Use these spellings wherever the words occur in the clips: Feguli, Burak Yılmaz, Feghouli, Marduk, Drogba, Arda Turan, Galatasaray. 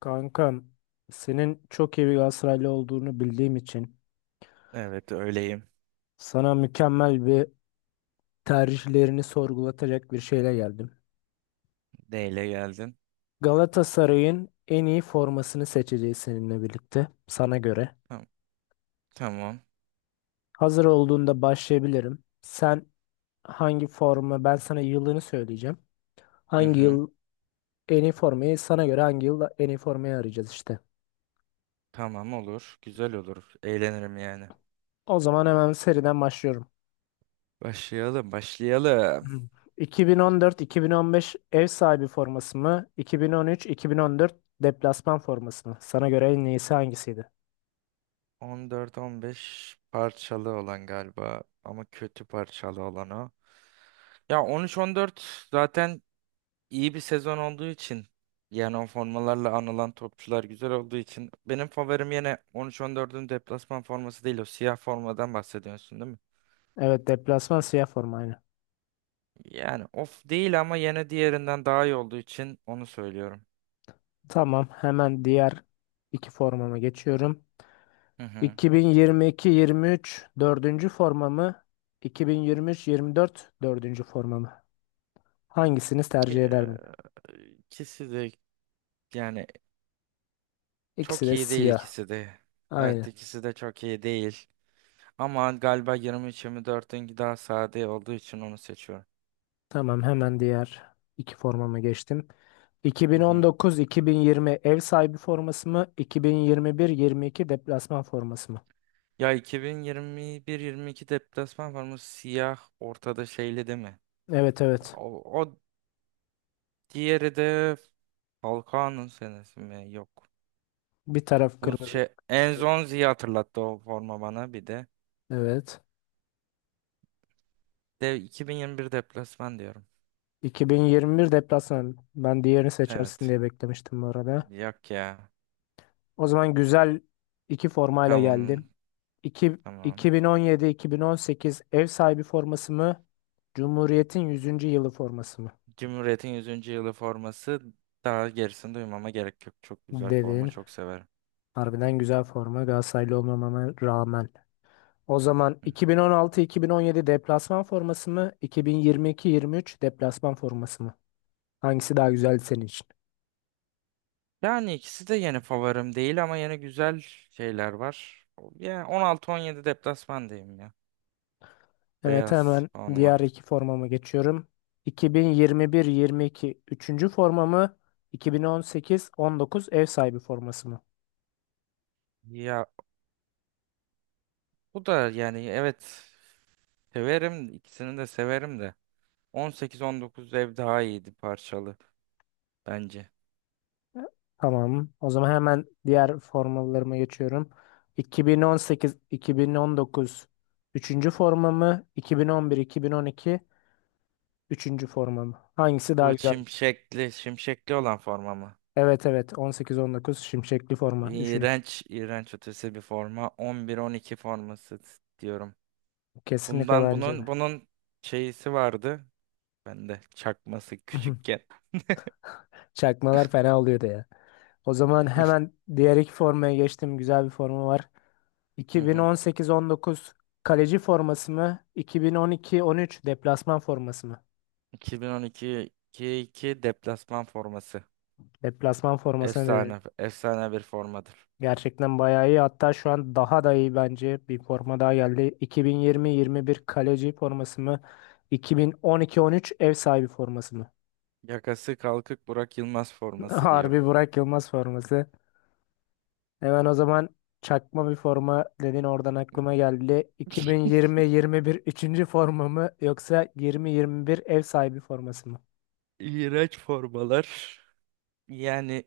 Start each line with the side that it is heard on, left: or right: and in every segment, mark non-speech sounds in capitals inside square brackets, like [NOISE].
left: Kankam, senin çok iyi bir Galatasaraylı olduğunu bildiğim için
right: Evet öyleyim.
left: sana mükemmel bir tercihlerini sorgulatacak bir şeyle geldim.
right: D ile geldin.
left: Galatasaray'ın en iyi formasını seçeceğiz seninle birlikte sana göre.
right: Tamam. Tamam.
left: Hazır olduğunda başlayabilirim. Sen hangi forma ben sana yılını söyleyeceğim.
right: Hı
left: Hangi
right: hı.
left: yıl hangi yıl en iyi formayı arayacağız işte.
right: Tamam olur. Güzel olur. Eğlenirim yani.
left: O zaman hemen seriden başlıyorum.
right: Başlayalım, başlayalım.
left: Hmm. 2014-2015 ev sahibi forması mı? 2013-2014 deplasman forması mı? Sana göre en iyisi hangisiydi?
right: 14-15 parçalı olan galiba ama kötü parçalı olan o. Ya 13-14 zaten iyi bir sezon olduğu için yani o formalarla anılan topçular güzel olduğu için benim favorim yine 13-14'ün deplasman forması, değil o siyah formadan bahsediyorsun değil mi?
left: Evet, deplasman siyah forma aynı.
right: Yani of değil ama yine diğerinden daha iyi olduğu için onu söylüyorum.
left: Tamam, hemen diğer iki formama geçiyorum.
right: Hı hı.
left: 2022-23 dördüncü forma mı? 2023-24 dördüncü forma mı? Hangisini tercih
right: Ee,
left: ederdin?
right: İkisi de yani
left: İkisi
right: çok
left: de
right: iyi değil
left: siyah.
right: ikisi de. Evet
left: Aynı.
right: ikisi de çok iyi değil. Ama galiba 23-24'ünki daha sade olduğu için onu seçiyorum.
left: Tamam, hemen diğer iki formama geçtim.
right: Hı hı.
left: 2019-2020 ev sahibi forması mı? 2021-22 deplasman forması mı?
right: Ya 2021-22 deplasman var mı? Siyah ortada şeyli değil mi?
left: Evet, evet.
right: O, diğeri de Falcao'nun senesi mi? Yok.
left: Bir taraf
right: Bu
left: kırmızı.
right: şey Enzonzi'yi hatırlattı o forma bana bir de.
left: Evet.
right: De 2021 deplasman diyorum.
left: 2021 deplasman. Ben diğerini seçersin
right: Evet.
left: diye beklemiştim bu arada.
right: Yok ya.
left: O zaman güzel iki formayla
right: Tamam.
left: geldim. İki-
right: Tamam.
left: 2017-2018 ev sahibi forması mı? Cumhuriyet'in yüzüncü yılı forması mı?
right: Cumhuriyet'in 100. yılı forması, daha gerisini duymama gerek yok. Çok güzel forma.
left: Dedin.
right: Çok severim.
left: Harbiden güzel forma Galatasaraylı olmamama rağmen. O zaman
right: Hı hı.
left: 2016-2017 deplasman forması mı? 2022-23 deplasman forması mı? Hangisi daha güzeldi senin için?
right: Yani ikisi de yeni favorim değil ama yeni güzel şeyler var. Yani 16-17 deplasman diyeyim ya.
left: Evet,
right: Beyaz
left: hemen
right: forma.
left: diğer iki formama geçiyorum. 2021-22 üçüncü forma mı? 2018-19 ev sahibi forması mı?
right: Ya bu da yani evet severim. İkisini de severim de. 18-19 ev daha iyiydi parçalı bence.
left: Tamam. O zaman hemen diğer formalarıma geçiyorum. 2018-2019 üçüncü forma mı? 2011-2012 üçüncü forma mı? Hangisi daha
right: Bu
left: güzel?
right: şimşekli, şimşekli olan forma mı?
left: Evet, evet, 18-19 şimşekli forma. Üçüncü.
right: İğrenç, iğrenç ötesi bir forma. 11-12 forması diyorum.
left: Kesinlikle
right: Bundan
left: bence
right: bunun
left: de.
right: bunun şeysi vardı. Bende çakması
left: [LAUGHS]
right: küçükken.
left: Çakmalar fena oluyordu ya. O zaman hemen diğer iki formaya geçtim. Güzel bir forma var.
right: Hı
left: iki bin
right: hı.
left: on sekiz on dokuz kaleci forması mı? 2012-13 deplasman forması mı?
right: 2012-2 deplasman forması.
left: Deplasman formasını dedi.
right: Efsane, efsane bir formadır.
left: Gerçekten bayağı iyi. Hatta şu an daha da iyi bence. Bir forma daha geldi. 2020-21 kaleci forması mı? İki bin on iki on üç ev sahibi forması mı?
right: Yakası kalkık Burak Yılmaz
left: [LAUGHS]
right: forması diyorum.
left: Harbi Burak Yılmaz forması. Hemen o zaman çakma bir forma dedin oradan aklıma geldi. 2020-21 üçüncü forma mı yoksa 20-21 ev sahibi forması mı?
right: İğrenç formalar. Yani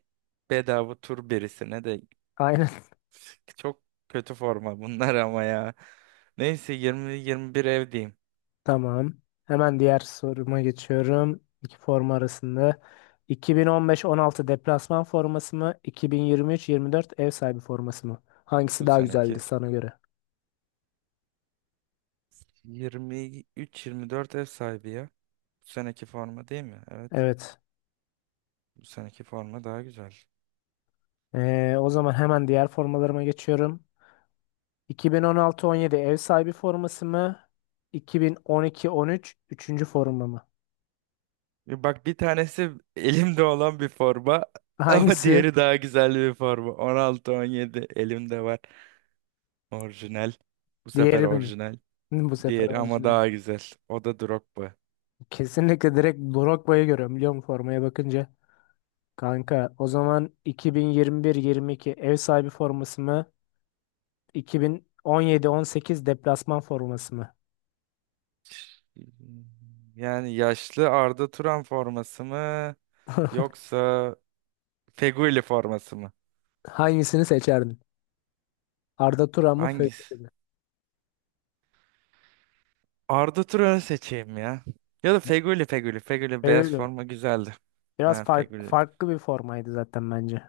right: bedava tur birisine de.
left: Aynen.
right: [LAUGHS] Çok kötü forma bunlar ama ya. Neyse 20-21 ev diyeyim.
left: [LAUGHS] Tamam. Hemen diğer soruma geçiyorum. İki forma arasında. 2015-16 deplasman forması mı? 2023-24 ev sahibi forması mı? Hangisi
right: Bu
left: daha güzeldi
right: seneki
left: sana göre?
right: 23-24 ev sahibi ya. Bu seneki forma değil mi? Evet.
left: Evet.
right: Bu seneki forma daha güzel.
left: O zaman hemen diğer formalarıma geçiyorum. 2016-17 ev sahibi forması mı? 2012-13 üçüncü forma mı?
right: E, bak, bir tanesi elimde olan bir forma
left: [LAUGHS]
right: [LAUGHS] ama
left: Hangisi?
right: diğeri daha güzel bir forma. 16-17 elimde var. Orijinal. Bu sefer
left: Diğeri mi?
right: orijinal.
left: Hı, bu sefer
right: Diğeri ama
left: orijinal.
right: daha güzel. O da Drogba.
left: Kesinlikle direkt Drogba'yı görüyorum biliyor musun formaya bakınca. Kanka, o zaman 2021-22 ev sahibi forması mı? 2017-18 deplasman forması mı?
right: Yani yaşlı Arda Turan forması mı?
left: [LAUGHS]
right: Yoksa Feguli forması mı?
left: Hangisini seçerdin? Arda Turan mı?
right: Hangisi?
left: Feghouli mi?
right: Arda Turan'ı seçeyim ya. Ya da Feguli, Feguli. Feguli beyaz
left: Feghouli.
right: forma güzeldi.
left: Biraz
right: Ben Feguli.
left: farklı bir formaydı zaten bence.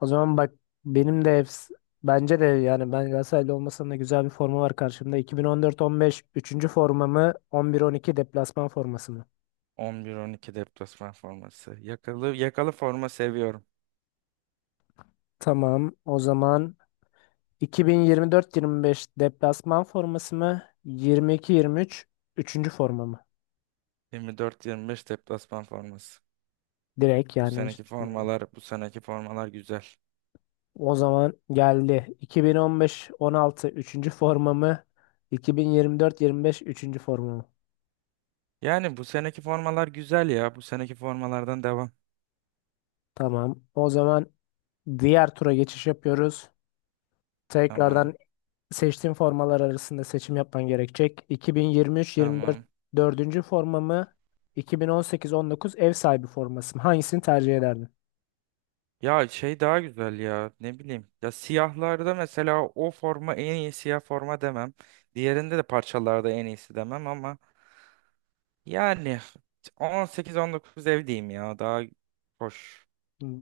left: O zaman bak, benim de efs- bence de yani ben Galatasaraylı olmasam da güzel bir forma var karşımda. 2014-15 üçüncü formamı 11-12 deplasman forması mı?
right: 11-12 deplasman forması. Yakalı, yakalı forma seviyorum.
left: Tamam. O zaman 2024-25 deplasman forması mı? 22-23 üçüncü forma mı?
right: 24-25 deplasman forması.
left: Direkt
right: Bu
left: yani, hiç
right: seneki
left: düşünmedim.
right: formalar, bu seneki formalar güzel.
left: O zaman geldi. 2015-16 üçüncü forma mı? 2024-25 üçüncü forma mı?
right: Yani bu seneki formalar güzel ya. Bu seneki formalardan devam.
left: Tamam. O zaman diğer tura geçiş yapıyoruz.
right: Tamam.
left: Tekrardan seçtiğim formalar arasında seçim yapman gerekecek. 2023-24
right: Tamam.
left: dördüncü formamı 2018-19 ev sahibi forması mı? Hangisini tercih ederdin?
right: Ya şey daha güzel ya, ne bileyim. Ya siyahlarda mesela o forma en iyi siyah forma demem. Diğerinde de parçalarda en iyisi demem ama yani 18-19 ev diyeyim ya, daha hoş.
left: Hmm,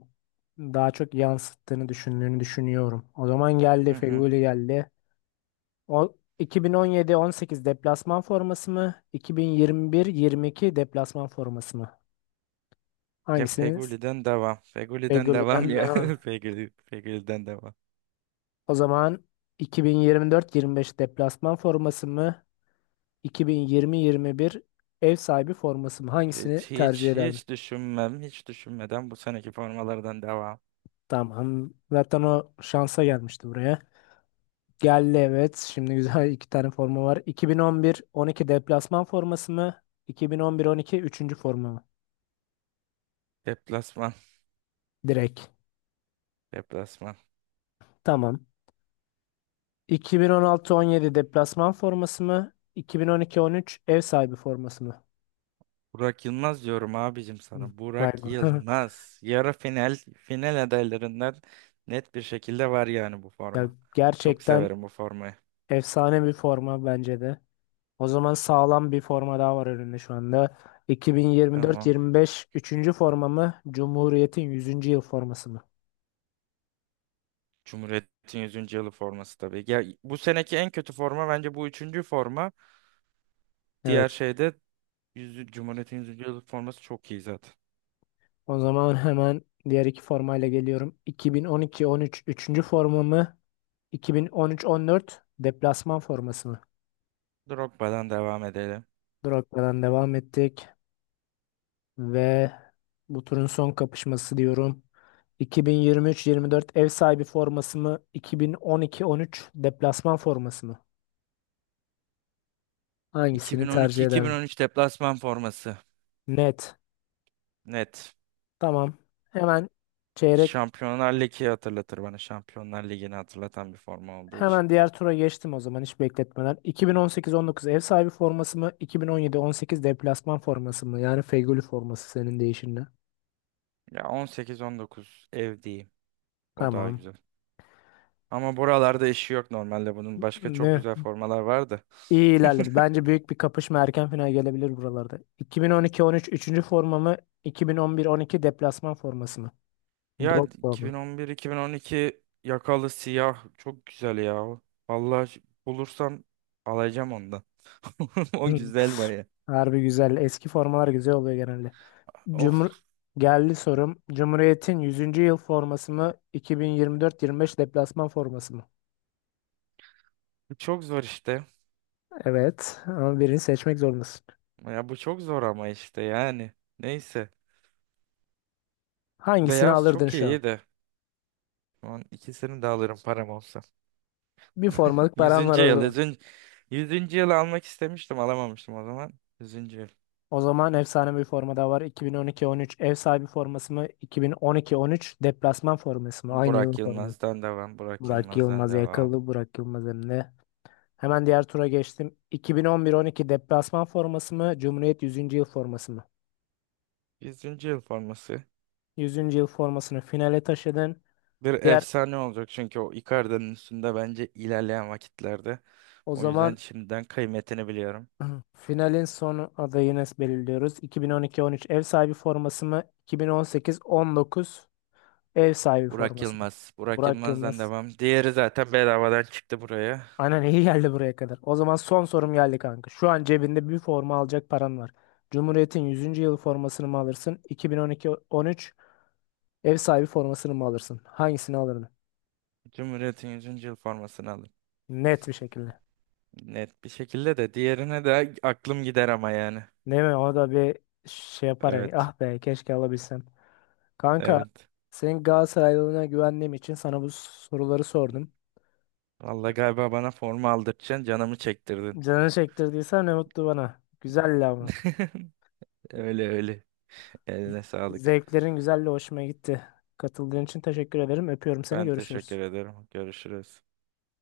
left: Daha çok yansıttığını düşündüğünü düşünüyorum. O zaman geldi,
right: Hı hı.
left: Feghouli geldi. O 2017-18 deplasman forması mı? 2021-22 deplasman forması mı?
right: Ya
left: Hangisiniz?
right: Feguli'den devam. Feguli'den
left: Hangisini
right: devam
left: ne?
right: ya. [LAUGHS] Feguli, Feguli'den devam.
left: O zaman 2024-25 deplasman forması mı? 2020-21 ev sahibi forması mı? Hangisini tercih ederdin?
right: Hiç düşünmem. Hiç düşünmeden bu seneki formalardan devam.
left: Tamam. Zaten o şansa gelmişti buraya. Geldi evet. Şimdi güzel [LAUGHS] iki tane forma var. 2011-12 deplasman forması mı? 2011-12 üçüncü forma mı?
right: Deplasman.
left: Direkt.
right: Deplasman.
left: Tamam. 2016-17 deplasman forması mı? 2012-13 ev sahibi forması mı?
right: Burak Yılmaz diyorum abicim
left: Hı.
right: sana.
left: Vay
right: Burak
left: be. [LAUGHS]
right: Yılmaz. Yarı final final adaylarından net bir şekilde var yani bu
left: Ya,
right: forma. Çok
left: gerçekten
right: severim bu formayı.
left: efsane bir forma bence de. O zaman sağlam bir forma daha var önünde şu anda.
right: Tamam.
left: 2024-25 üçüncü forma mı? Cumhuriyet'in yüzüncü yıl forması mı?
right: Cumhuriyet'in yüzüncü yılı forması tabii. Ya, bu seneki en kötü forma bence bu üçüncü forma. Diğer
left: Evet.
right: şeyde 100, Cumhuriyet'in yüzüncü yılı forması çok iyi zaten.
left: O zaman [LAUGHS] hemen diğer iki formayla geliyorum. 2012-13 üçüncü forma mı? 2013-14 deplasman forması mı?
right: Drogba'dan devam edelim.
left: Drogba'dan devam ettik ve bu turun son kapışması diyorum. 2023-24 ev sahibi forması mı? 2012-13 deplasman forması mı? Hangisini tercih ederdin?
right: 2012-2013 deplasman forması.
left: Net.
right: Net.
left: Tamam. Hemen çeyrek
right: Şampiyonlar Ligi hatırlatır bana. Şampiyonlar Ligi'ni hatırlatan bir forma olduğu için.
left: hemen diğer tura geçtim o zaman hiç bekletmeden. 2018-19 ev sahibi forması mı? 2017-18 deplasman forması mı? Yani Fegüli forması senin değişinle.
right: Ya on sekiz on dokuz ev diyeyim. O daha
left: Tamam.
right: güzel. Ama buralarda işi yok normalde bunun. Başka çok
left: Ne?
right: güzel formalar vardı.
left: İyi ilerledi. Bence büyük bir kapışma, erken final gelebilir buralarda. 2012-13 üçüncü forma mı? 2011-12 deplasman forması mı?
right: Ya
left: Drogba mı?
right: 2011-2012 yakalı siyah çok güzel ya. Vallahi bulursam alacağım ondan. [LAUGHS] O
left: Hı.
right: güzel baya.
left: Harbi güzel. Eski formalar güzel oluyor genelde. Cumhur
right: Of,
left: geldi sorum. Cumhuriyet'in yüzüncü yıl forması mı? 2024-25 deplasman forması mı?
right: bu çok zor işte.
left: Evet. Ama birini seçmek zorundasın.
right: Ya bu çok zor ama işte yani. Neyse.
left: Hangisini
right: Beyaz
left: alırdın
right: çok
left: şu an?
right: iyi de. Şu an ikisini de alırım param olsa.
left: Bir
right: [LAUGHS]
left: formalık paran var
right: Yüzüncü
left: o
right: yıl.
left: zaman.
right: 100. yüzüncü yılı almak istemiştim, alamamıştım o zaman. Yüzüncü yıl.
left: O zaman efsane bir forma da var. 2012-13 ev sahibi forması mı? 2012-13 deplasman forması mı? Aynı yılın
right: Burak
left: forması.
right: Yılmaz'dan devam. Burak
left: Burak
right: Yılmaz'dan
left: Yılmaz
right: devam.
left: yakalı. Burak Yılmaz önünde. Hemen diğer tura geçtim. 2011-12 deplasman forması mı? Cumhuriyet yüzüncü yıl forması mı?
right: Yüzüncü yıl forması.
left: Yüzüncü yıl formasını finale taşıdın.
right: Bir
left: Diğer
right: efsane olacak çünkü o Icardi'nin üstünde bence ilerleyen vakitlerde.
left: O
right: O yüzden
left: zaman
right: şimdiden kıymetini biliyorum.
left: [CLEARS THROAT] finalin son adayını belirliyoruz. 2012-13 ev sahibi forması mı? 2018-19 ev sahibi
right: Burak
left: forması mı?
right: Yılmaz. Burak
left: Burak
right: Yılmaz'dan
left: Yılmaz.
right: devam. Diğeri zaten bedavadan çıktı buraya.
left: Aynen, iyi geldi buraya kadar. O zaman son sorum geldi kanka. Şu an cebinde bir forma alacak paran var. Cumhuriyet'in yüzüncü yılı formasını mı alırsın? 2012-13 ev sahibi formasını mı alırsın? Hangisini alırdın?
right: Cumhuriyet'in yüzüncü yıl formasını alın.
left: Net bir şekilde.
right: Net bir şekilde, de diğerine de aklım gider ama yani.
left: Değil mi? O da bir şey yapar ya.
right: Evet.
left: Ah be, keşke alabilsem. Kanka,
right: Evet.
left: senin Galatasaraylılığına güvendiğim için sana bu soruları sordum.
right: Vallahi galiba bana forma aldırtacaksın, canımı çektirdin.
left: Canını çektirdiysen ne mutlu bana. Güzeldi ama.
right: [LAUGHS] Öyle öyle. Eline sağlık.
left: Zevklerin güzeldi, hoşuma gitti. Katıldığın için teşekkür ederim. Öpüyorum seni.
right: Ben
left: Görüşürüz.
right: teşekkür ederim. Görüşürüz.